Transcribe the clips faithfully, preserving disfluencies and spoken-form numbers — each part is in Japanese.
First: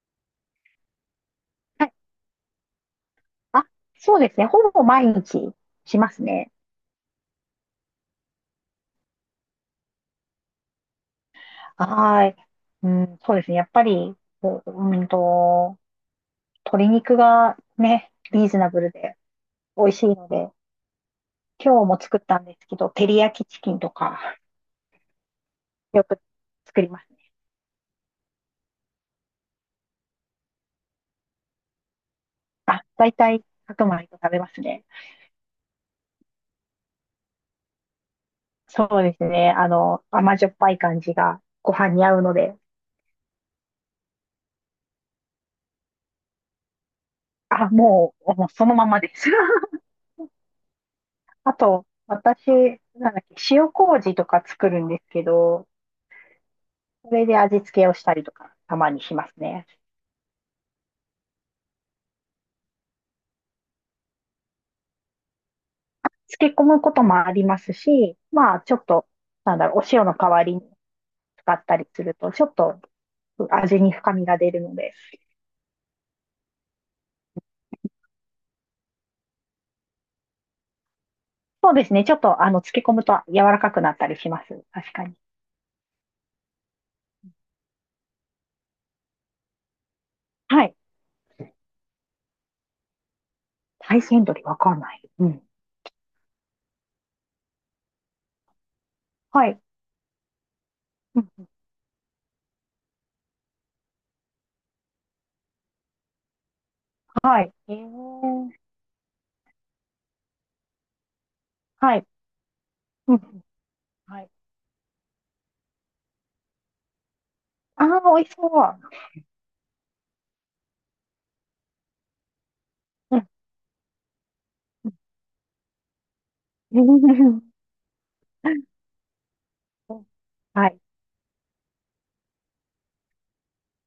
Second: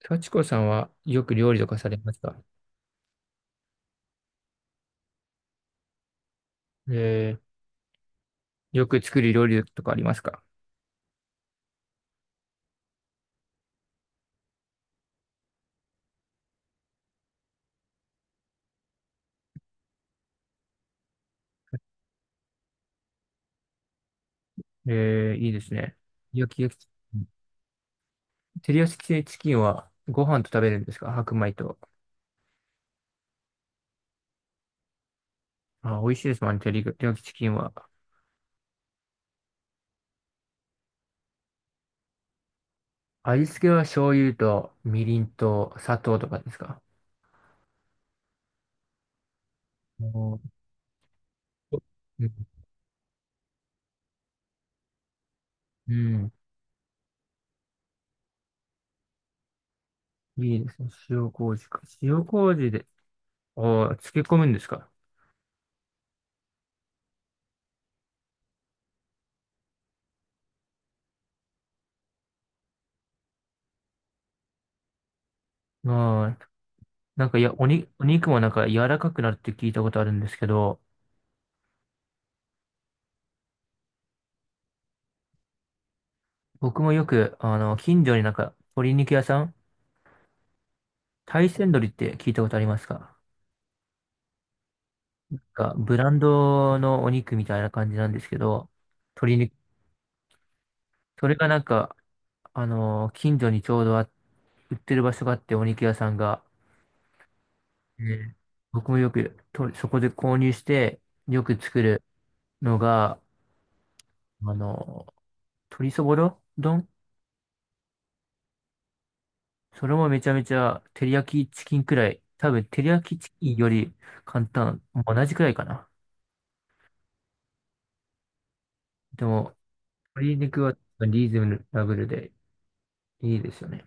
幸子さんはよく料理とかはさい。れますか？あ、そうですね。ほぼ毎日しますね。えー、よく作る料理とかありますか？はい。うん、そうですね。やっぱり、こううんと、鶏肉がね、リーズナブルで美味しいので、今日も作ったんですけど、照り焼きチキンとか、えー、いいですね。よく焼き焼作き、りますね。照り焼きチキンはご飯と食べるんですか？白米と。あ、大体白米と食べますね。あ、美味しいですもんね、照り焼きチキンは。そうですね。あの、甘じょっぱい感じがご飯に合うので、味付けは醤油とみりんと砂糖とかですか？あ、もう、もうそのままです。おー。あと、うん。私、なんだっけ、塩麹とか作るんですけど、うん。それで味付けをしたりとか、たまにしますね。いいですね。塩麹か。塩麹で、ああ、漬け込むんですか。漬け込むこともありますし、まあ、ちょっと、なんだろう、お塩の代わりに使ったりすると、ちょっと味に深みが出るので。ああ、なんか、いや、おに、お肉もなんか柔らかくなるって聞いたことあるんですけど、そうですね。ちょっと、あの、漬け込むと柔らかくなったりします。確かに。僕もよく、あの、近所になんか、鶏肉屋さん、はい。大山鶏って聞いたことありますか？大山鶏わかんない。うなんん。か、ブランドのお肉みたいな感じなんですけど、鶏は肉、い。うそんれうがん。なんか、あの、近所にちょうどあ、売ってる場所があって、お肉屋さんが、はい。えね、ー、僕もよくと、そこで購入して、よく作はるい。のうんうが、ん。はい。あの、鶏そぼろ丼。ああ、美味しそう。それもめちゃめちゃ、照り焼きチキンくらい。多分、照り焼うきんチキンより簡単。同じくらいかな。うん。 でも、鶏肉ははい。リーズナブルでいいですよね。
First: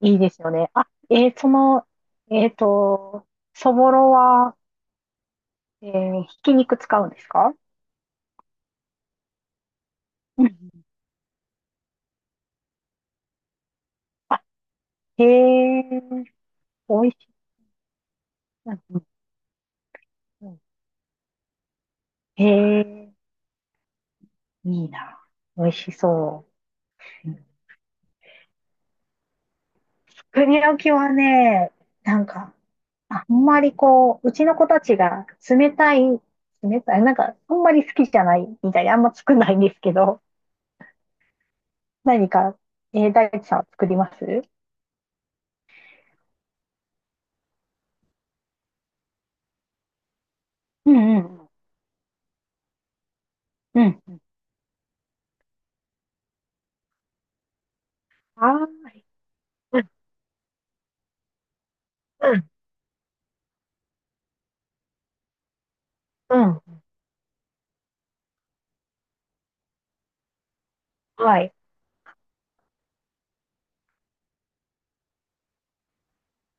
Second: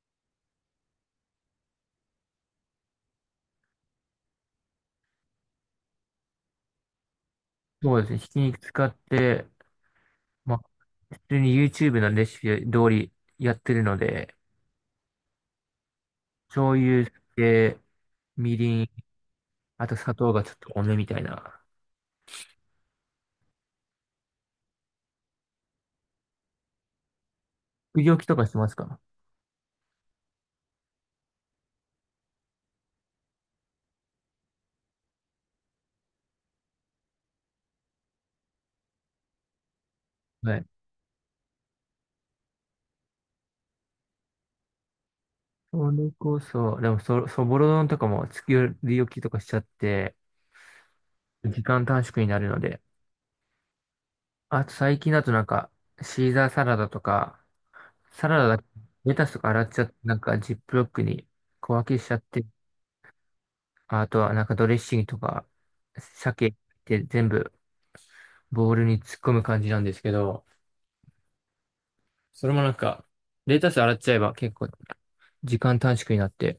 いいですよね。あ、えーその、えっと、そぼろは、えーひき肉使うんですか？そうですね。ひき肉使って、うまあ、ん。普通に YouTube のレシピ通りやってるので、あ、へえ、醤美油、味しい。で、みうりん、んあと砂糖がうちょっん。と多めみたいな。へえ、いいな。美味しそう。うん。作り置きとかしますか？作りきはね、なんか、あんまりこう、うちの子たちが冷たい、冷たい、なんか、あんまり好きじゃないみたいで、あんま作んないんですけど、はい。何か、えー、大地さんは作ります？それこそ、でもそ、そぼろ丼とかも作り置きとかしちゃって、うんうん。時間短縮になるので。うん。あと最近だとなんか、シーザーサラダとか、サラあダだ、あん。レタスとか洗っちゃうって、なんかジップロックに小分けしちゃって、んあとはなんかドレッシングとか、う鮭っん、て全部ボウルに突っ込む感じなんですけど、はい。それもなんか、レタス洗っちゃえば結構時間短縮になって、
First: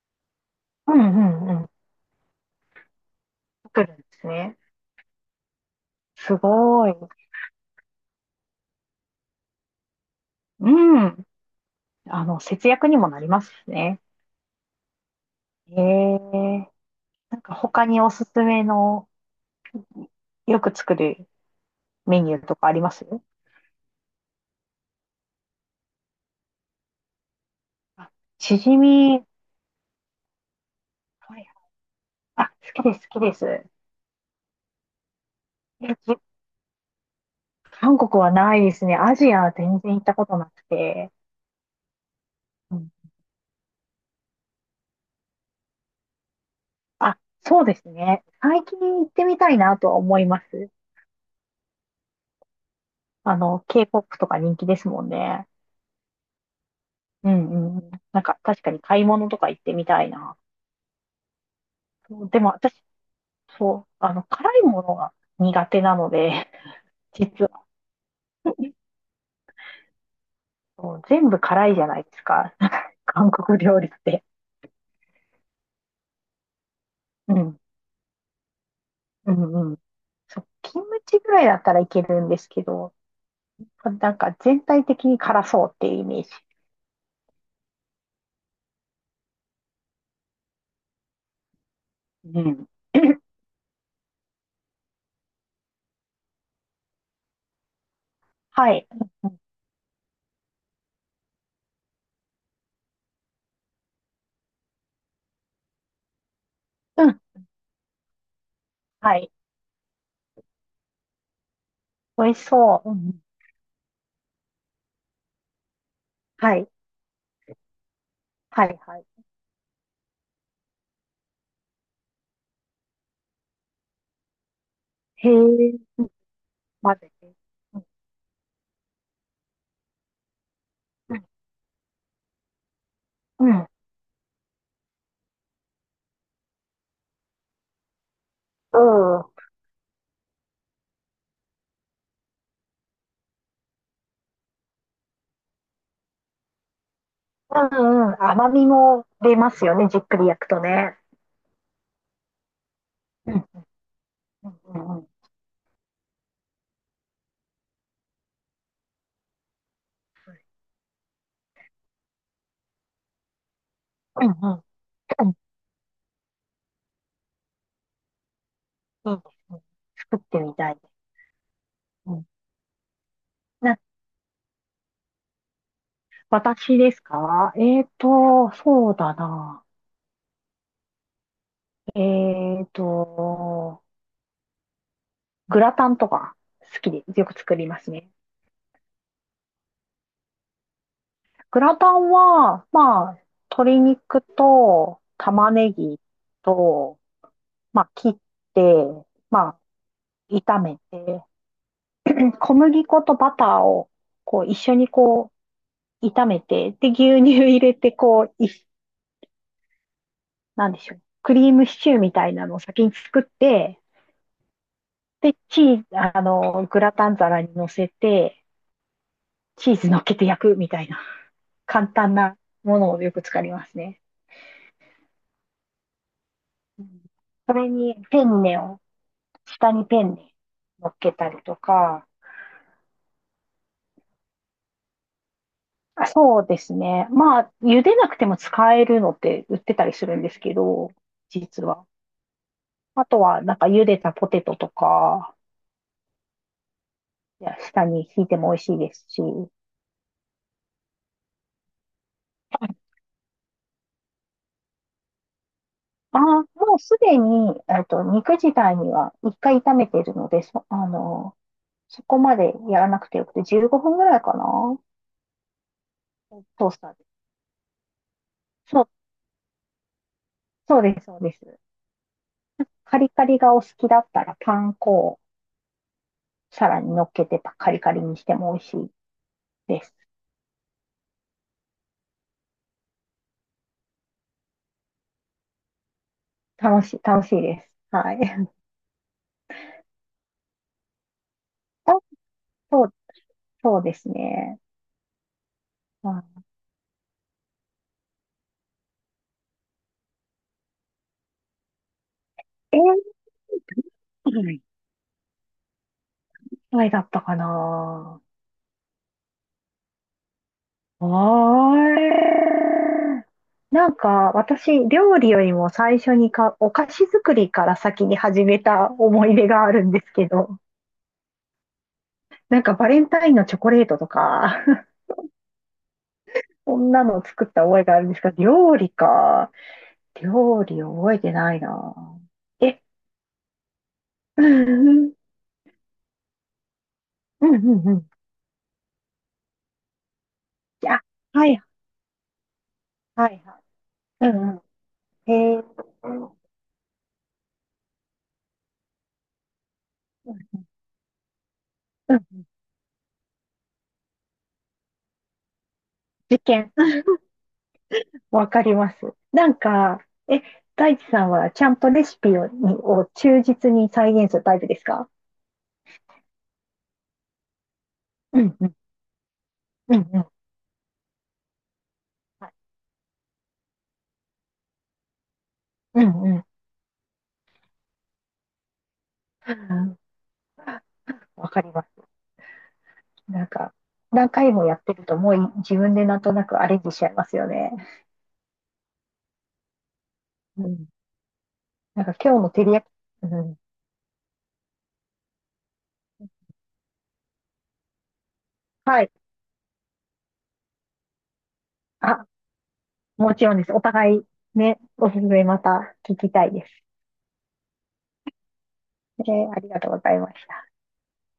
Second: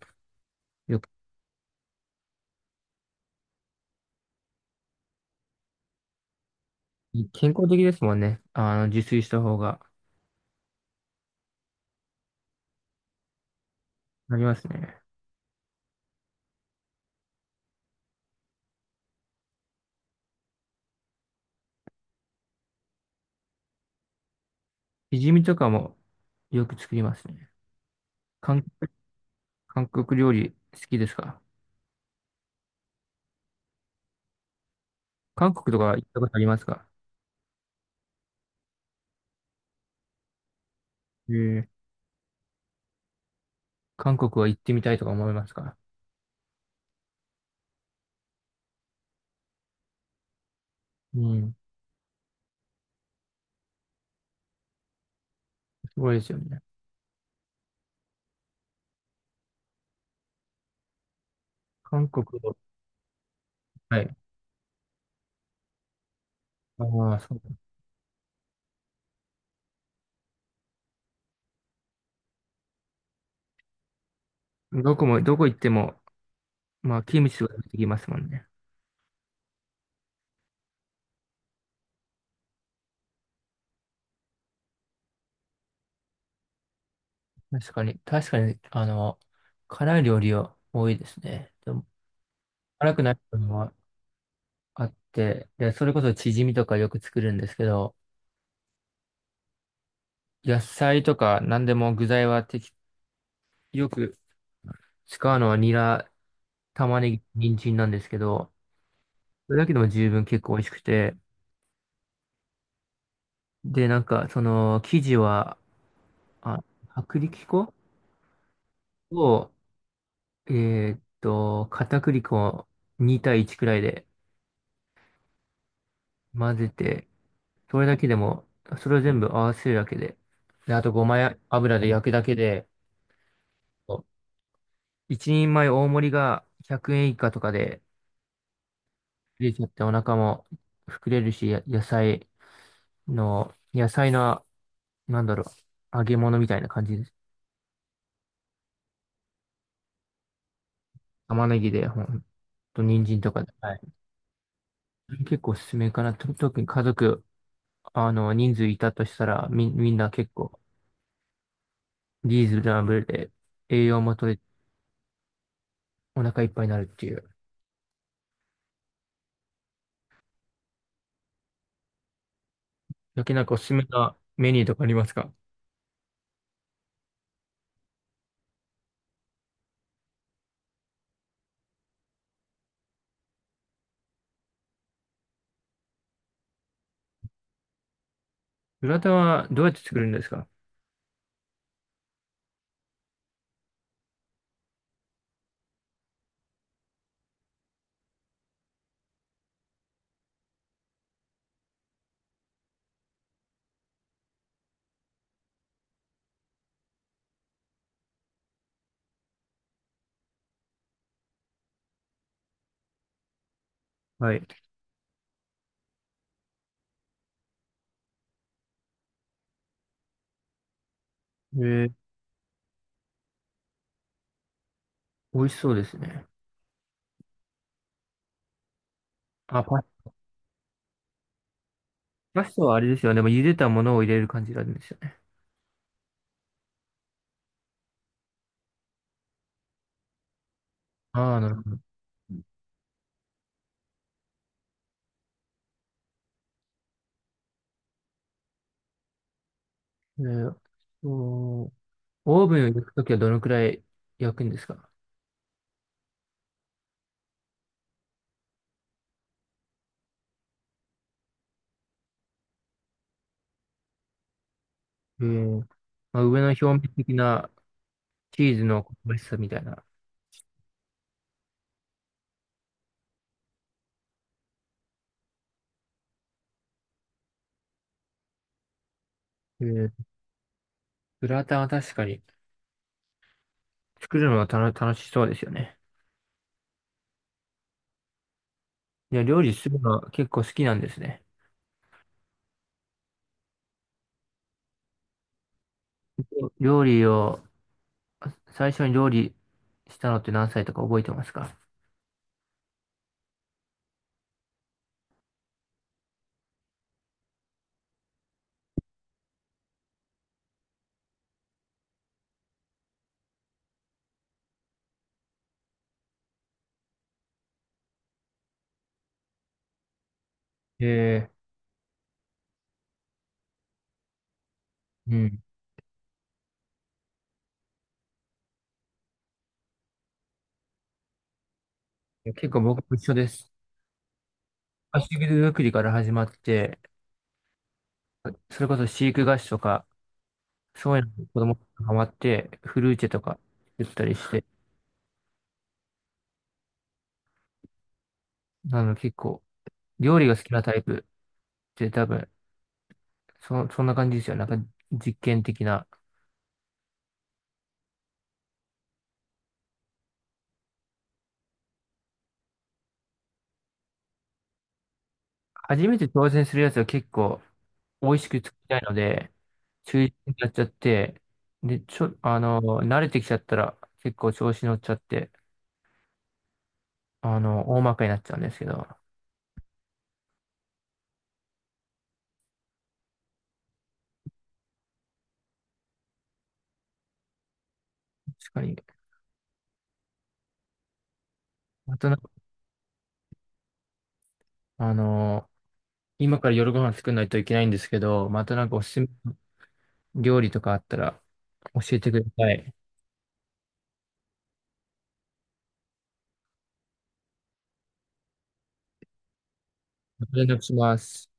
うよく、んうんうん。作るんですね。すごい。健康的ですもんね。あの、自炊した方が、うん。あの、節約にもなりますしね。なりますね。ええ。なんか他におすすめのよく作るメニューとかあります？しじみとかもよく作りますね。あ、し韓、じみ。韓国料理好きですはか？い。あ、好きです、好きです。え、韓国とか行ったじことありますか？韓国はないですね。アジアは全然行ったことなくて。えー、うん、韓国は行ってみたいとか思いますか？あ、そうですね。最近行ってみたいなとは思います。うん、あの、K-ケーポップ とか人気ですもんね。すごいですよね。うんうん。なんか確かに買い物とか行ってみたいな。韓そう国でもを、私、そう、はあい。の、辛いものが苦手なので、あ あ、そ実は、そう全部辛いじゃないですか。韓国料理って。う。どこも、どこ行っても、まあ、キムうチとかん。出てきますもんね。うんうん。そう、キムチぐらいだったらいけるんですけど、なんか全体的に辛そうっていうイメージ。確かに、確かに、あの、辛い料理は多いですね。でも、うん。辛くない ものはあって、で、それこそチヂミとかよく作るんですけど、はい。野菜とか何でも具材は適、よく使うのはニラ、玉うねん。ぎ、人参なんですけど、はい。それだけでも十分結構美味しくて、美味しそう。うんうん。で、なんか、その、生地は、はあ、い。薄力粉はいはい。を、えーっと、片栗粉に対いちくらいでへえ。混ぜ混て、ぜて。うそん。れだけでも、それを全部合わせるだけで、で、あとごうまん。や油で焼くだけで、う一人前大盛りがひゃくえん以下とかでん。うん出ちゃってお腹も膨れるし、や野菜の、野菜の、なんだろう、揚げ物みたいな感じです。うんうん。甘みも出ますよね。じっくり焼くとね。玉ねぎで、ほんと、人参とうかん。で。はい、うんうんうん。結構おすすめかな。と特に家族、あの、人数いたとしたら、み、みんな結構リーズナブルで栄養もう取んれ、うん。うお腹いっぱいになるっていう。ん。いいですね。作ってみたいです。うん。だけなんかおすすな、めなメニューとかありますか？私ですか？えっと、そうだな。えっと、グラタンとか好きでよく作りますね。グラタンはどうやって作るんですか？グラタンは、まあ、鶏肉と玉ねぎと、まあ、切って、まあ、炒めて、小麦粉とバターをこう一緒にこう炒めて、で、牛乳入れて、こう、い、なんでしょう。クリームシチューみたいなのを先に作って、はい。で、チーズ、あの、グラタン皿に乗せて、チーズ乗っけて焼くみたいな、え簡ー、単なものをよく使いますね。美味しそうですね。うん。それにペンネを、あ、下パ、にペンネ乗っけたりとか、パスタはあれですよね。でも茹でたものを入れる感じなんですよ。あ、そうですね。まあ、茹でなくても使えるのって売ってたりするんですけど、ああ、なる実ほど。は。あとは、なんか茹でたポテトとか、いや、下に引いても美味しいですし、えーとオーブンを焼くときはどのくらい焼くんですか？ああ、もうすでに、えっと、肉自体にはいっかい炒めてるので、そ、あの、そこまでやらなくてよくて、じゅうごふんぐらいかな。えー、まあ、上の表トース面ターで。的なチーズそのう、香ばしさみたいな。そうです、そうです。カリカリがお好きだったら、パン粉をさらに乗っけてカリカリにしても美味しいえでー、す。グラタンは確かに作るのはたの楽しそうですよね。楽しい、楽しいです。はい。いや、料理するのは結構好きなんですね。あ、そうそうですね。うい料理を、最初に料理したのって何歳とか覚えてますか？えー、いくらぐらいだったかな。あれ。なんか、私、料理よりも最初にか、お菓子作りから先に始めた思い出があるんですけど、えなんかバレンタインのチョコレートとか、ー、うん。いそんなのを作った覚えがあるんですが、料理か。料理覚えてないな。や結構僕え、も一緒です。うん菓うん子作りから始まって、うんうんうん。それこそ飼育菓子とか、そういあ、うの子は供いがハマって、フルーチェとはかいはい。言ったりしうて、んうん。へえ。うんあの、結構、料理が好きなタイプって多う分、ん。そ、そんな感じですよ。なんか、実験的な。実験。わかります。なんか、え、大地さんはちゃんとレシピを、にを忠実に再現するタイプですか？初めて挑戦するやつは結構、美味しくう作んうりん、たいので、う中ん心うん。になっちゃって、で、ちょ、あはい。の、慣れてきちゃったら、結構調子乗っちゃって、うんうん。あの、大まかになっちゃうんですけど、確うん。わかります。なんか、何回もやってるともうい自分でなんとなくアレンジしちゃいますよね。かに。うん。まなんたなかんか、今日の照り焼き、うん。あの、今から夜ご飯作んないといけないんですけど、またなんかおすすはめい。の料理とかあったら、教えてくあ、ださい。もちろんです。お互いね、おすすめまた聞きたいです。えーありがとうございまし連絡た。します。